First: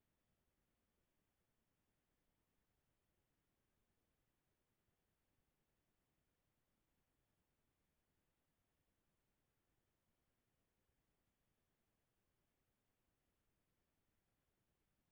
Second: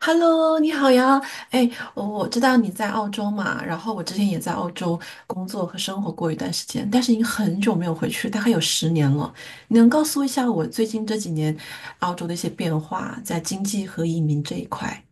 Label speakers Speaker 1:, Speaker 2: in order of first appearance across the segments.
Speaker 1: Hello，你好呀！哎，我知道你在澳洲嘛，然后我之前也在澳洲工作和生活过一段时间，但是已经很久没有回去，大概有十年了。你能告诉我一下我最近这几年澳洲的一些变化，在经济和移民这一块？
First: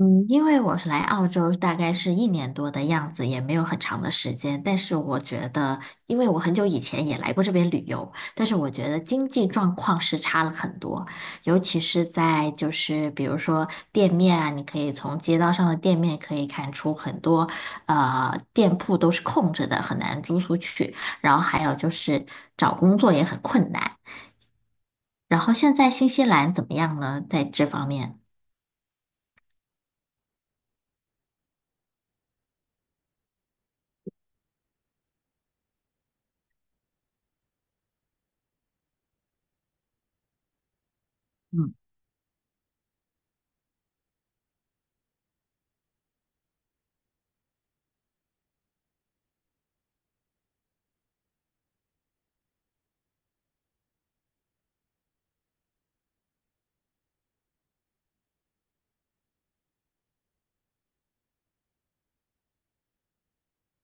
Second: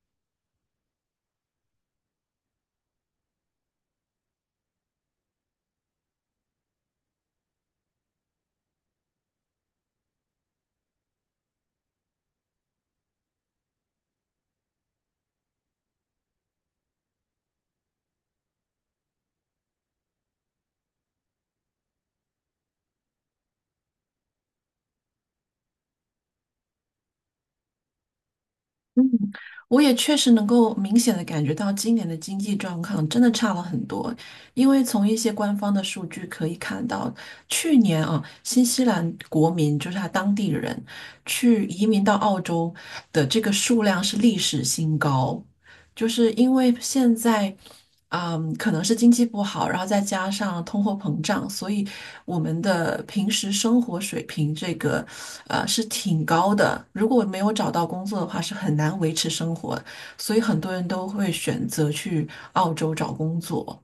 Speaker 2: 嗯，因为我是来澳洲大概是1年多的样子，也没有很长的时间。但是我觉得，因为我很久以前也来过这边旅游，但是我觉得经济状况是差了很多，尤其是在就是比如说店面啊，你可以从街道上的店面可以看出很多店铺都是空着的，很难租出去。然后还有就是找工作也很困难。然后现在新西兰怎么样呢？在这方面？
Speaker 1: 嗯，我也确实能够明显的感觉到今年的经济状况真的差了很多，因为从一些官方的数据可以看到，去年啊，新西兰国民就是他当地人去
Speaker 2: 嗯。
Speaker 1: 移民到澳洲的这个数量是历史新高。就是因为现在，嗯，可能是经济不好，然后再加上通货膨胀，所以我们的平时生活水平这个，是挺高的。如果没有找到工作的话，是很难维持生活，所以很多人都会选择去澳洲找工作。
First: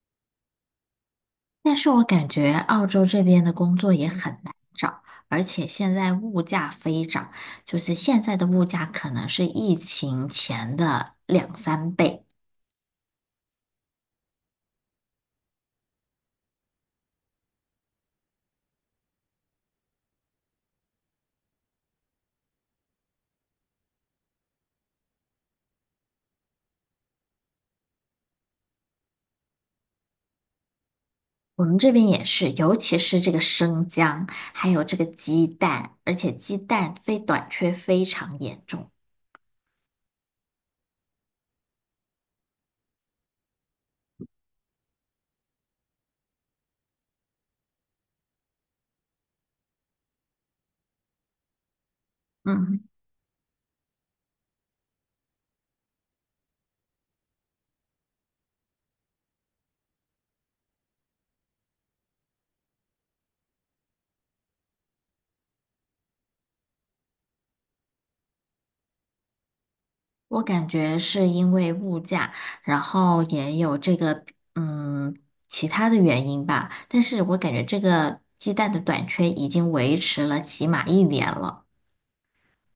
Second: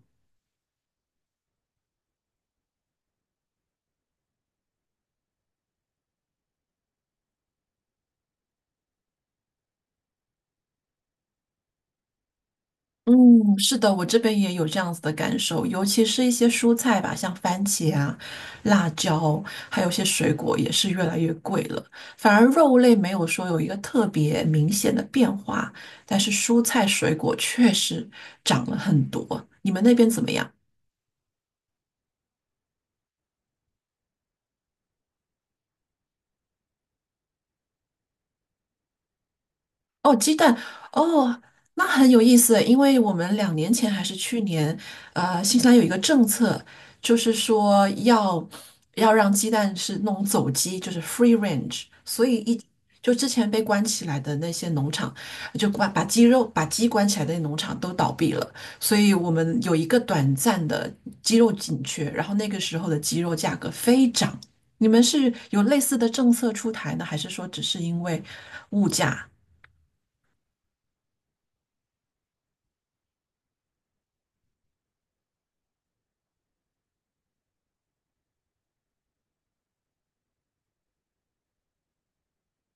Speaker 2: 但是我感觉澳洲这边的工作也很难找，而且现在物价飞涨，就是现在的物价可能是疫情前的2、3倍。
Speaker 1: 嗯，是的，我这边也有这样子的感受，尤其是一些蔬菜吧，像番茄啊、辣椒，还有一些水果也是越来越贵了。反而肉类没有说有一个特别明显的变化，但是蔬菜水果确实涨了很多。你们那边怎么样？
Speaker 2: 我们这边也是，尤其是这个生姜，还有这个鸡蛋，而且鸡蛋非短缺非常严重。
Speaker 1: 哦，鸡蛋哦，那很有意思，因为我们两年前还是去年，新西兰有一个政策，就是说要让鸡蛋是那种走鸡，就是 free range，所以一
Speaker 2: 嗯。
Speaker 1: 就之前被关起来的那些农场，就关把鸡肉把鸡关起来的农场都倒闭了，所以我们有一个短暂的鸡肉紧缺，然后那个时候的鸡肉价格飞涨。你们是有类似的政策出台呢，还是说只是因为物价？
Speaker 2: 我感觉是因为物价，然后也有这个嗯其他的原因吧，但是我感觉这个鸡蛋的短缺已经维持了起码一年了。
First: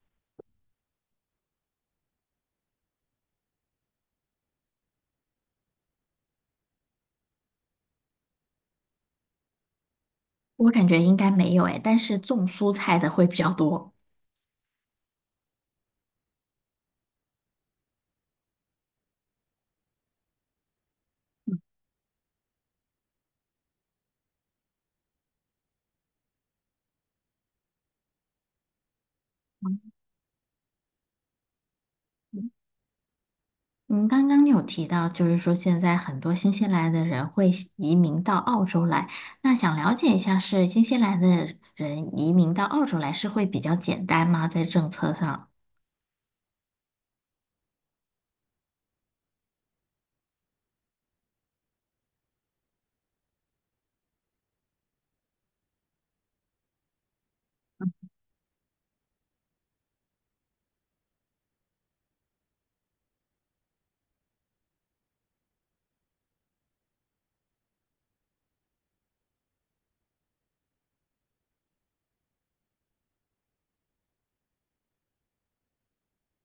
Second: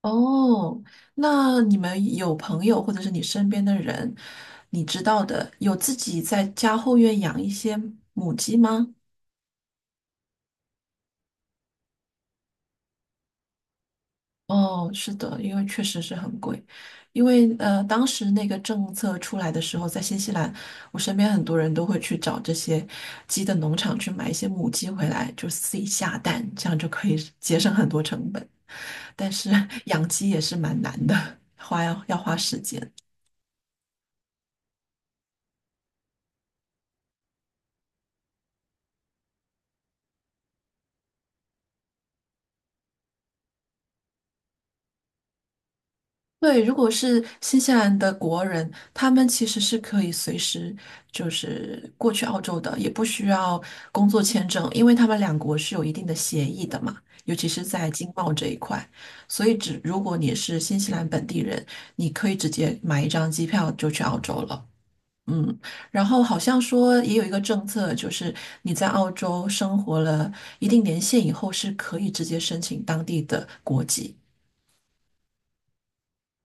Speaker 1: 哦，那你们有朋友或者是你身边的人，你知道的，有自己在家后院养一些母鸡吗？
Speaker 2: 我感觉应该没有诶，但是种蔬菜的会比较多。
Speaker 1: 哦，是的，因为确实是很贵，因为当时那个政策出来的时候，在新西兰，我身边很多人都会去找这些鸡的农场去买一些母鸡回来，就自己下蛋，这样就可以节省很多成本。但是 养鸡也是蛮难的，花要花时间。
Speaker 2: 嗯，刚刚你有提到，就是说现在很多新西兰的人会移民到澳洲来，那想了解一下，是新西兰的人移民到澳洲来是会比较简单吗？在政策上？
Speaker 1: 对，如果是新西兰的国人，他们其实是可以随时就是过去澳洲的，也不需要工作签证，因为他们两国是有一定的协议的嘛，尤其是在经贸这一块。所以只，如果你是新西兰本地人，你可以直接买一张机票就去澳洲了。嗯，然后好像说也有一个政策，就是你在澳洲生活了一定年限以后，是可以直接申请当地的国籍，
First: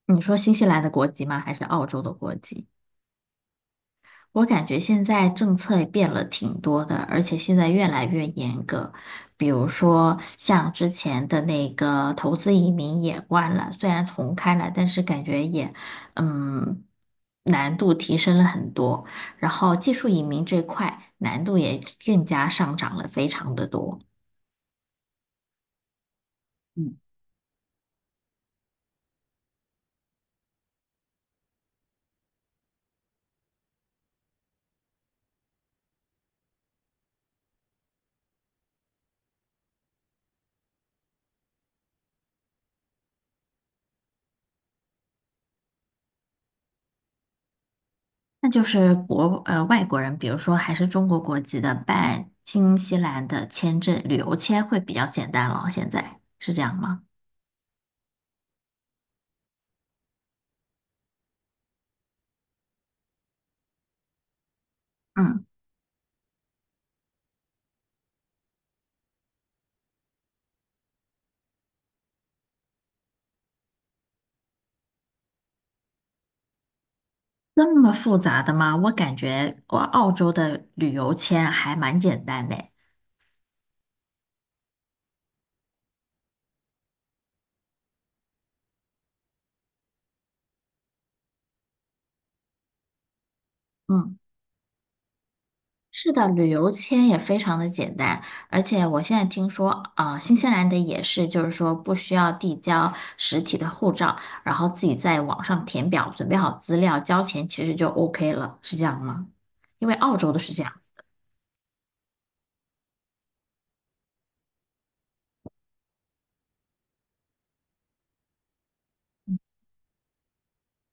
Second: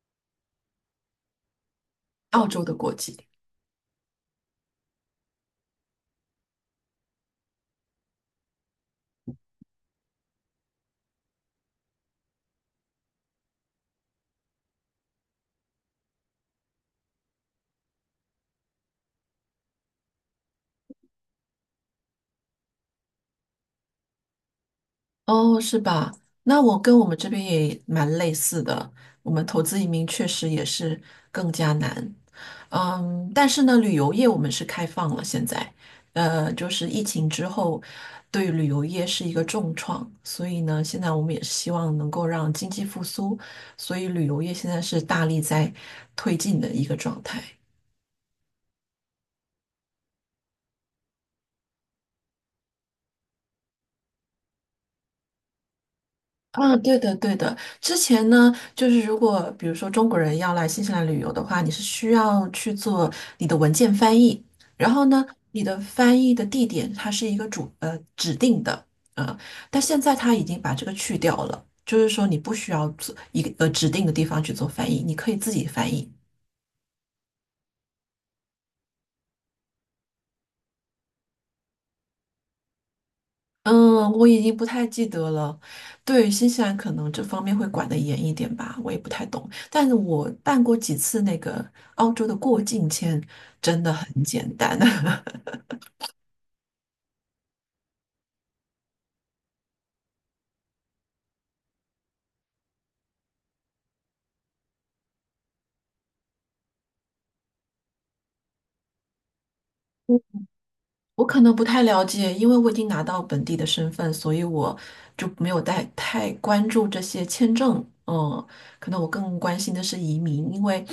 Speaker 2: 你说新西兰的国籍吗？还是澳洲的国
Speaker 1: 澳洲
Speaker 2: 籍？
Speaker 1: 的国籍。
Speaker 2: 我感觉现在政策也变了挺多的，而且现在越来越严格。比如说，像之前的那个投资移民也关了，虽然重开了，但是感觉也，嗯，难度提升了很多。然后技术移民这块难度也更加上涨了非常的多。
Speaker 1: 哦，是吧？那我跟我们这边也蛮类似的，我们投资移民确实也是更加难。嗯，但是呢，旅游业我们是开放了，现在，就是疫情之后，对旅游业是一个重创，所以呢，现在我们也是希望能够让经济复苏，所以旅游业现在是大力在推进的一个状态。
Speaker 2: 那就是外国人，比如说还是中国国籍的，办新西兰的签证旅游签会比较简单了。现在是这样
Speaker 1: 嗯，对
Speaker 2: 吗？
Speaker 1: 的，对的。之前呢，就是如果比如说中国人要来新西兰旅游的话，你是需要去做你的文件翻译，然后呢，
Speaker 2: 嗯，
Speaker 1: 你的翻译的地点它是一个指定的啊、呃但现在它已经把这个去掉了，就是说你不需要做一个指定的地方去做翻译，你可以自己翻译。
Speaker 2: 那么复杂的吗？我感觉我澳洲的旅游签还蛮简单的诶。
Speaker 1: 嗯，我已经不太记得了。对，新西兰可能这方面会管得严一点吧，我也不太懂。但是我办过几次那个澳洲的过境签，真的
Speaker 2: 嗯。
Speaker 1: 很简单。
Speaker 2: 是的，旅游签也非常的简单，而且我现在听说，啊、新西兰的也是，就是说不需要递交实体的护照，然后自己在网上填表，准备好资料，交钱，其实就 OK 了，是这样吗？因为澳洲的是这样。
Speaker 1: 我可能不太了解，因为我已经拿到本地的身份，所以我就没有太关注这些签证。嗯，可能我更关心的是移民，因为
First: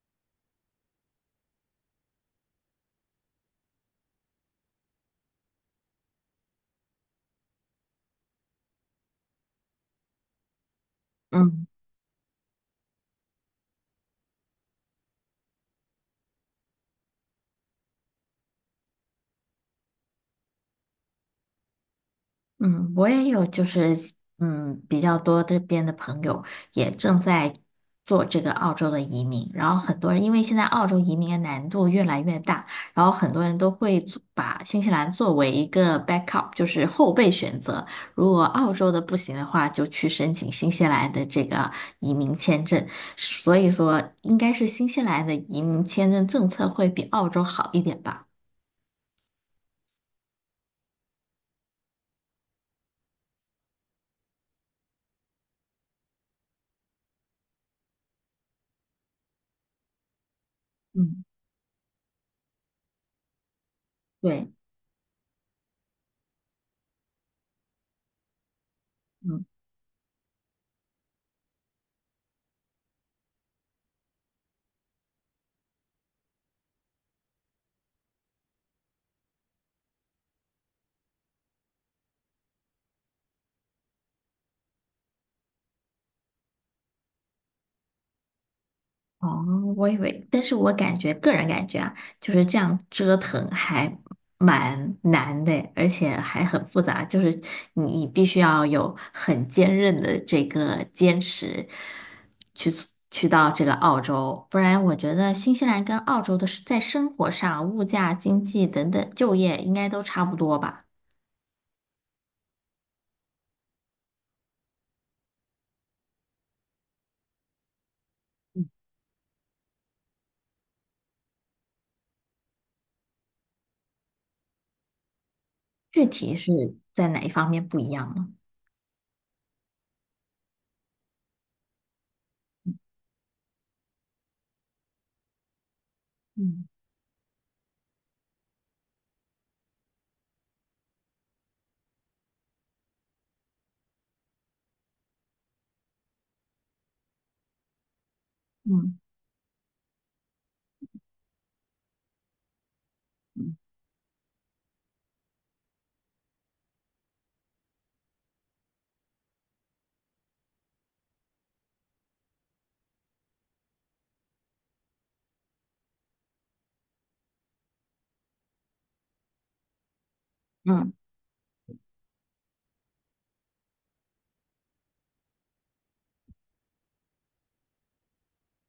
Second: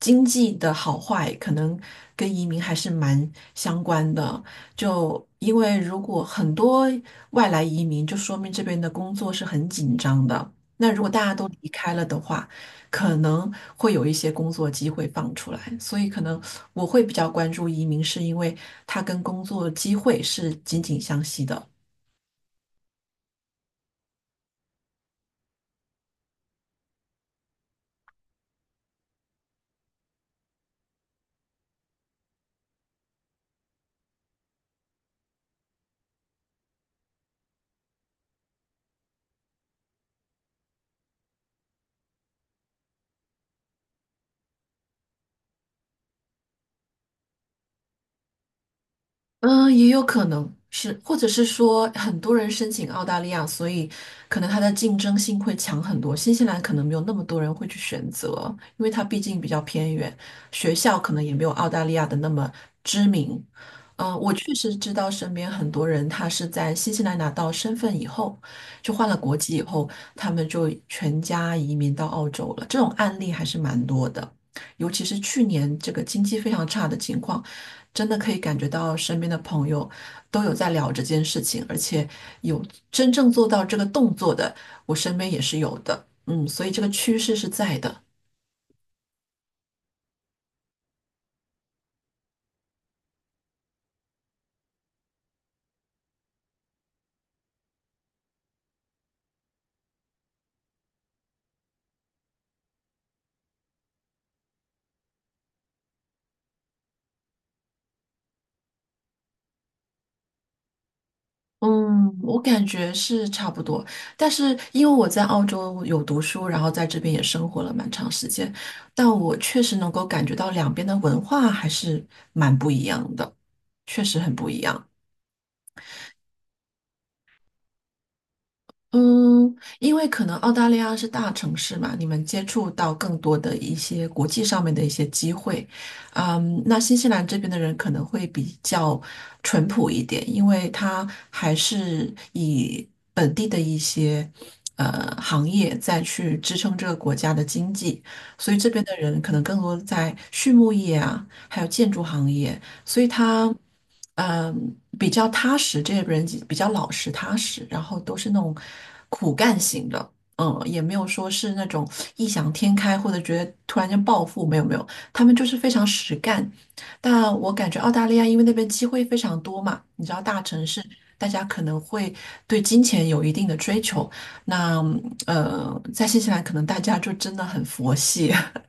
Speaker 1: 经济的好坏可能跟移民还是蛮相关的。就因为如果很多外来移民，就说明这边的工作是很紧张的。那如果大家都
Speaker 2: 嗯。
Speaker 1: 离开了的话，可能会有一些工作机会放出来，所以可能我会比较关注移民，是因为它跟工作机会是紧紧相系的。
Speaker 2: 嗯，我也有，就是比较多这边的朋友也正在做这个澳洲的移民，然后很多人因为现在澳洲移民的难度越来越大，然后很多人都会做把新西兰作为一个 backup,就是后备选择。如果澳洲的不行的话，就去申请新西兰的这个移民签证。所以说，应该是新西兰的移民签证政策会比澳洲好一点吧？
Speaker 1: 嗯，也有可能是，或者是说很多人申请澳大利亚，所以可能它的竞争性会强很多。新西兰可能没有那么多人会去选择，因为它毕竟比较偏远，学校可能
Speaker 2: 嗯。
Speaker 1: 也没有澳大利亚的那么知名。嗯，我
Speaker 2: 对。
Speaker 1: 确实知道身边很多人，他是在新西兰拿到身份以后，就换了国
Speaker 2: 嗯。
Speaker 1: 籍以后，他们就全家移民到澳洲了。这种案例还是蛮多的，尤其是去年这个经济非常差的情况。真的可以感觉到身边的朋友都有在聊这件事情，而且有真正做到这个动作的，我身边也是有的。嗯，所以这个趋势是在的。
Speaker 2: 哦，我以为，但是我感觉个人感觉啊，就是这样折腾还蛮难的，而且还很复杂，就是你必须要有很坚韧的这个坚持去去到这个澳洲，不然我觉得新西兰跟澳洲的是在生活上、物价、经济等等、就业应该都差不多吧？
Speaker 1: 嗯，我感觉是差不多，但是因为我在澳洲有读书，然后在这边也生活了蛮长时间，但我确实能够感觉到两边的文化还是蛮不一样的，确实很不一样。
Speaker 2: 具体是在哪一方面不一样呢？
Speaker 1: 嗯，因为可能澳大利亚是大城市嘛，你们接触到更多的一些国际上面的一些机会。嗯，
Speaker 2: 嗯
Speaker 1: 那新西兰这边的人可能会比较淳朴一点，因为他还是以本地的一些行业再去支撑这个国家的经济，所以这边的
Speaker 2: 嗯
Speaker 1: 人可能更多在畜牧业啊，还有建筑行业。所以他嗯比较踏实，这些人比较老实踏实，然后都是那种苦干型的，嗯，也没有说是那种异想天开或者觉得突然间暴富，没有没有，他们就是非常实干。但我感觉澳大利亚因为那边机会非常多嘛，你知道大城市。
Speaker 2: 嗯。
Speaker 1: 大家可能会对金钱有一定的追求，那在新西兰可能大家就真的很佛系，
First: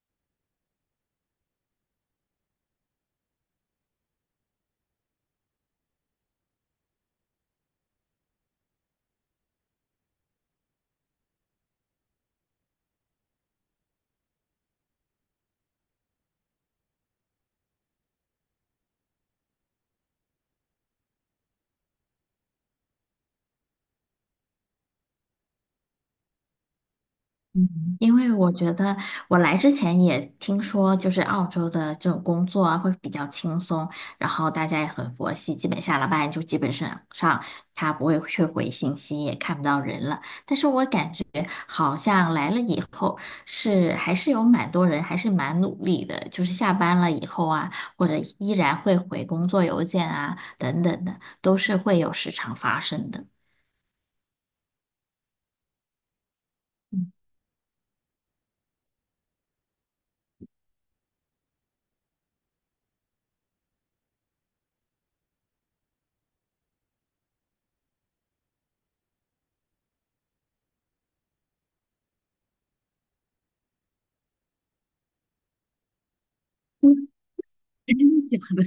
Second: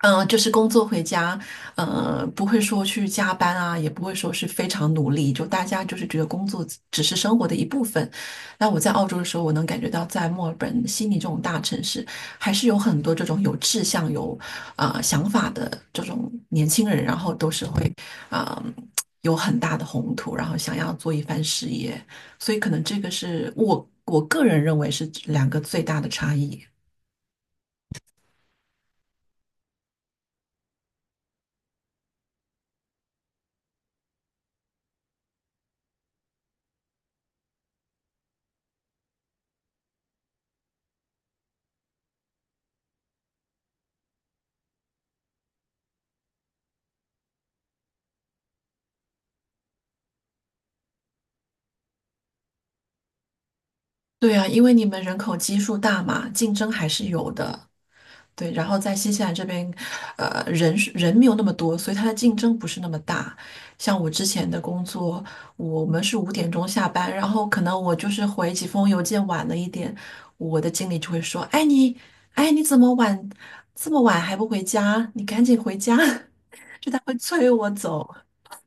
Speaker 1: 嗯，就是工作回家，不会说去加班啊，也不会说是非常努力，就大家就是觉得工作只是生活的一部分。那我在澳洲的时候，我能感觉到在墨尔本、悉尼这种大城市，还是有很多这种有志向、有啊想法的这种年轻人，然后都是会啊、呃有很大的宏图，然后想要做一番事业，所以可能这个是我个人认为是两个最大的差异。
Speaker 2: 嗯，因为我觉得我来之前也听说，就是澳洲的这种工作啊会比较轻松，然后大家也很佛系，基本下了班就基本上他不会去回信息，也看不到人了。但是我感觉好像来了以后是还是有蛮多人还是蛮努力的，就是下班了以后啊，或者依然会回工作邮件啊等等的，都是会有时常发生的。
Speaker 1: 对啊，因为你们人口基数大嘛，竞争还是
Speaker 2: 嗯，
Speaker 1: 有的。对，然后在新西兰这边，人没有那么多，所以它的竞争不是那么大。像我之前的工作，我们是五点钟下班，然后可能我就是回几封邮件晚了一点，我的经理就会说：“哎你，哎你怎么晚这么晚还不回家？你赶紧回家！” 就他
Speaker 2: 嗯
Speaker 1: 会催我
Speaker 2: 真
Speaker 1: 走。
Speaker 2: 的假的？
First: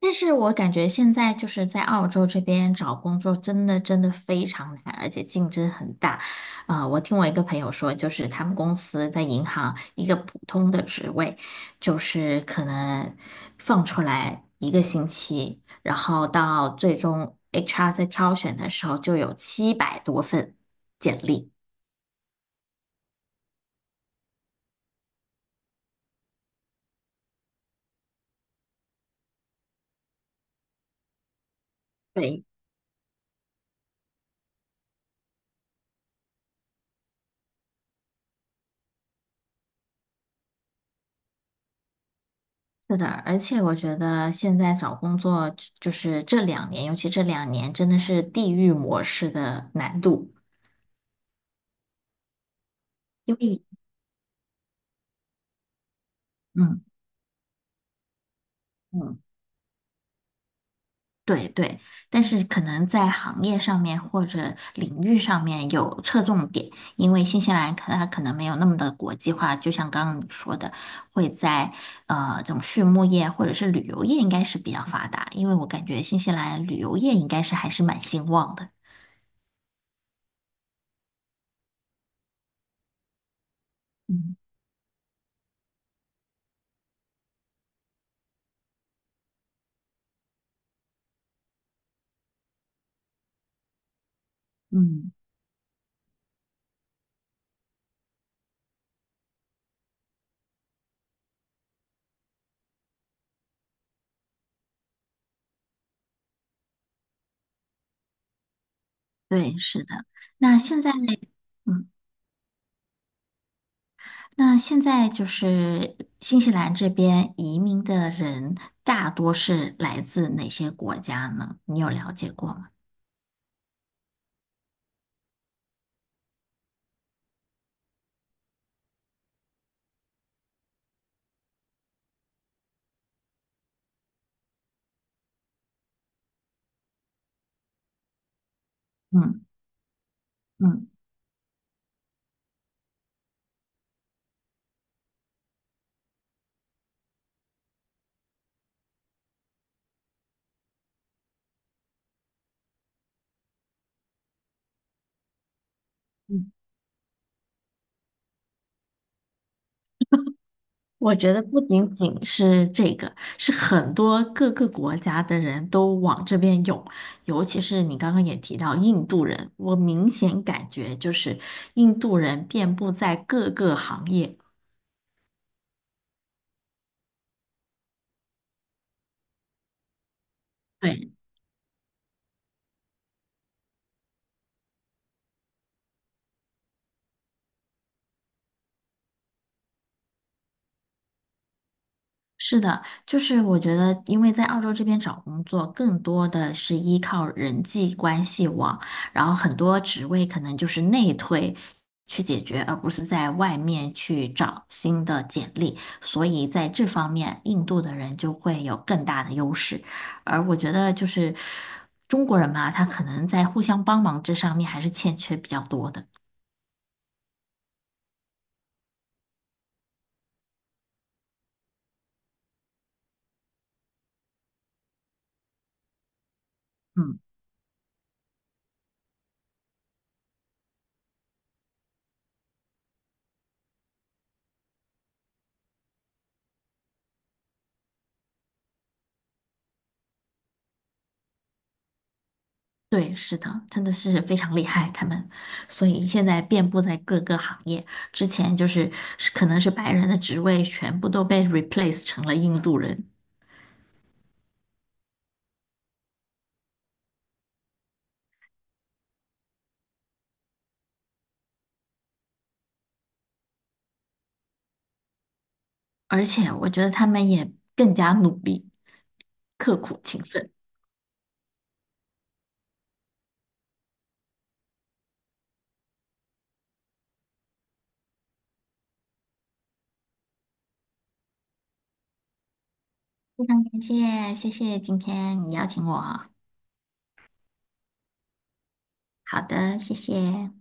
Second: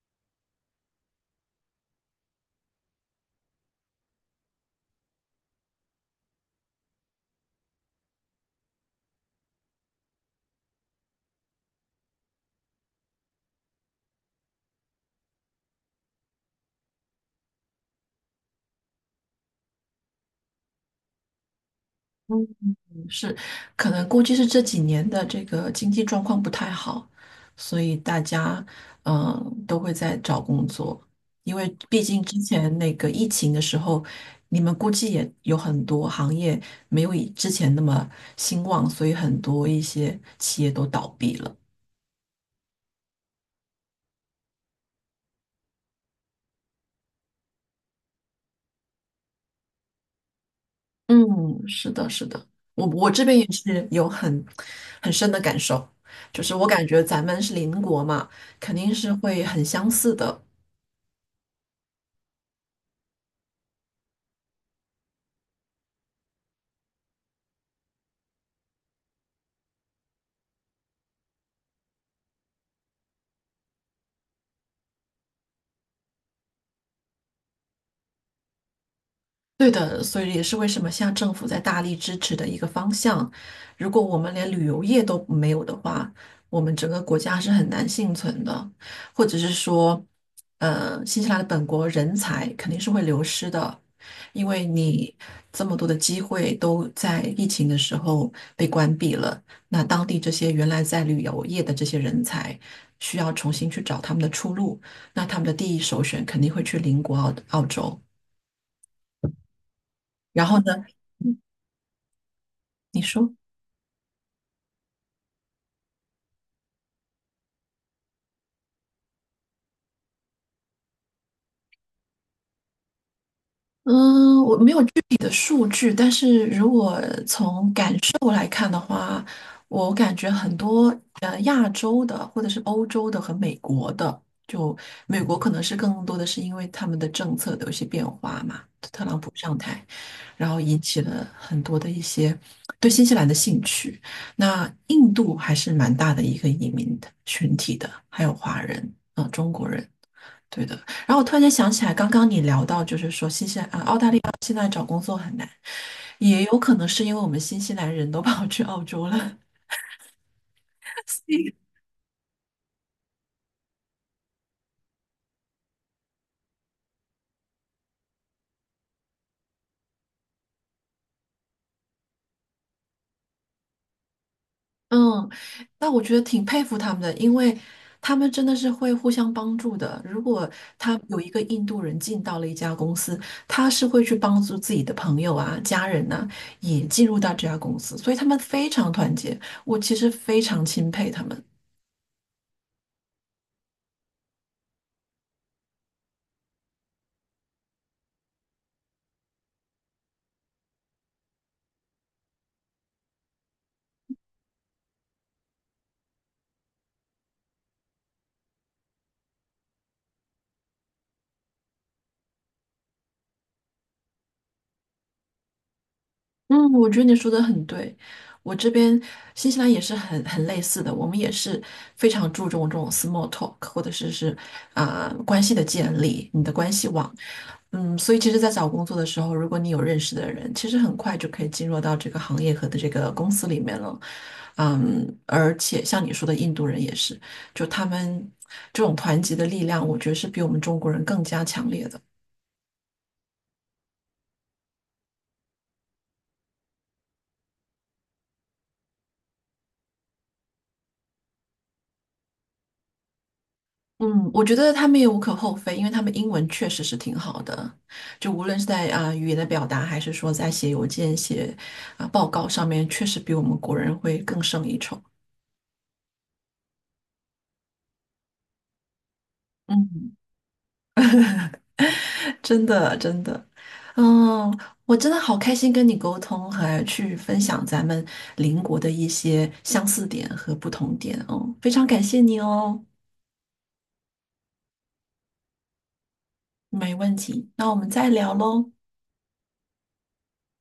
Speaker 2: 但是我感觉现在就是在澳洲这边找工作真的真的非常难，而且竞争很大。啊，我听我一个朋友说，就是他们公司在银行一个普通的职位，就是可能放出来1个星期，然后到最终 HR 在挑选的时候就有700多份简历。
Speaker 1: 是，可能估计是这几年的这个经济状况不太好，所以大家都会在找工作，因为毕竟之
Speaker 2: 对，
Speaker 1: 前那个疫情的时候，你们估计也有很多行业没有以之前那么兴旺，所以很多一些企业都倒闭了。
Speaker 2: 是的，而且我觉得现在找工作就是这两年，尤其这两年真的是地域模式的难度。
Speaker 1: 嗯，是的，是的，我这
Speaker 2: 因
Speaker 1: 边也
Speaker 2: 为
Speaker 1: 是有很深的感受，就是我
Speaker 2: 嗯
Speaker 1: 感觉咱们是邻国嘛，肯定是
Speaker 2: 嗯，
Speaker 1: 会很相似的。
Speaker 2: 对对，但是可能在行业上面或者领域上面有侧重点，因为新西兰可它可能没有那么的国际化，就像刚刚你说的，会在这种畜牧业或者是旅游业应该是比较发达，因为我感觉新西兰旅游业应该是还是蛮兴旺的。
Speaker 1: 对的，所以也是为什么现在政府在大力支持的一个方向。如果我们
Speaker 2: 嗯
Speaker 1: 连旅游业都没有的话，我们整个国家是很难幸存的，或者是说，新西兰的本国人才肯定是会流失的，因为
Speaker 2: 嗯，
Speaker 1: 你这么多的机会都在疫情的时候被关闭了，那当地这些原来在旅游业的这些人才需要重新去找他们的出路，那他们的第一首选肯定会去邻国澳洲，
Speaker 2: 对，是的。
Speaker 1: 然后
Speaker 2: 那现
Speaker 1: 呢，
Speaker 2: 在，嗯。
Speaker 1: 你说。
Speaker 2: 那现在就是新西兰这边移民的人大多是来自哪些国家呢？你有了解过吗？
Speaker 1: 嗯，我没有具体的数据，但是如果从感受来看的话，我感觉很多亚洲的或者是欧洲的和美国的，就美国可能是更多的是因为他们的政策的有一些变化嘛，特朗普
Speaker 2: 嗯
Speaker 1: 上台，然后引
Speaker 2: 嗯
Speaker 1: 起了很多的一些对新西兰的兴趣。那印度还是蛮大的一个移民的群体的，还有华人中国人。对的，然后我突然间想起来，刚刚你聊到，就是说新西兰啊，澳大利亚现在找工作很难，也
Speaker 2: 嗯，
Speaker 1: 有可能是因为我们新西兰人都跑去澳洲了。
Speaker 2: 我
Speaker 1: 所
Speaker 2: 觉得
Speaker 1: 以
Speaker 2: 不仅仅是这个，是很多各个国家的人都往这边涌，尤其是你刚刚也提到印度人，我明显感觉就是印度人遍布在各个行业。
Speaker 1: 嗯，那我觉得挺佩服他们的，因为他们真的是会互相帮助的。如果他
Speaker 2: 对。
Speaker 1: 有一个印度人进到了一家公司，他是会去帮助自己的朋友啊、家人呐、也进入到这家公司，所以他们非常团结。我其实非常钦佩他们。
Speaker 2: 是的，就是我觉得，因为在澳洲这边找工作，更多的是依靠人际关系网，然后很多职位可能就是内推去解决，而不是在外面去找新的简历，所以在这方面，印度的人就会有更大的优势。而我觉得就是中国人嘛，他可能在互相帮忙这上面还是欠缺比较多的。
Speaker 1: 嗯，我觉得你说的很对。我这边新西兰也是很类似的，我们也是非常注重这种 small talk，或者是关系的建立，你的关系网。
Speaker 2: 嗯。
Speaker 1: 嗯，所以其实，在找工作的时候，如果你有认识的人，其实很快就可以进入到这个行业和的这个公司里面了。嗯，而且像你说的，印度人也是，就他们这种团结的力量，我觉得是比我们中国人更加强烈的。
Speaker 2: 对，是的，真的是非常厉害，他们，所以现在遍布在各个行业。之前就是是可能是白人的职位全部都被 replace 成了印度人，
Speaker 1: 嗯，我觉得他们也无可厚非，因为他们英文确实是挺好的，就无论是在语言的表达，还是说在写邮件、写报告上面，确实比我们国人会更胜一筹。
Speaker 2: 而且我觉得他们也更加努力、刻苦
Speaker 1: 嗯，
Speaker 2: 勤奋。
Speaker 1: 真的真的，嗯，我真的好开心跟你沟通，还去分享咱们邻国的一些相似点和不同点哦，非常感谢你哦，
Speaker 2: 感谢，谢谢今天你邀请我。
Speaker 1: 没问题，那我们再聊喽。
Speaker 2: 好的，谢谢。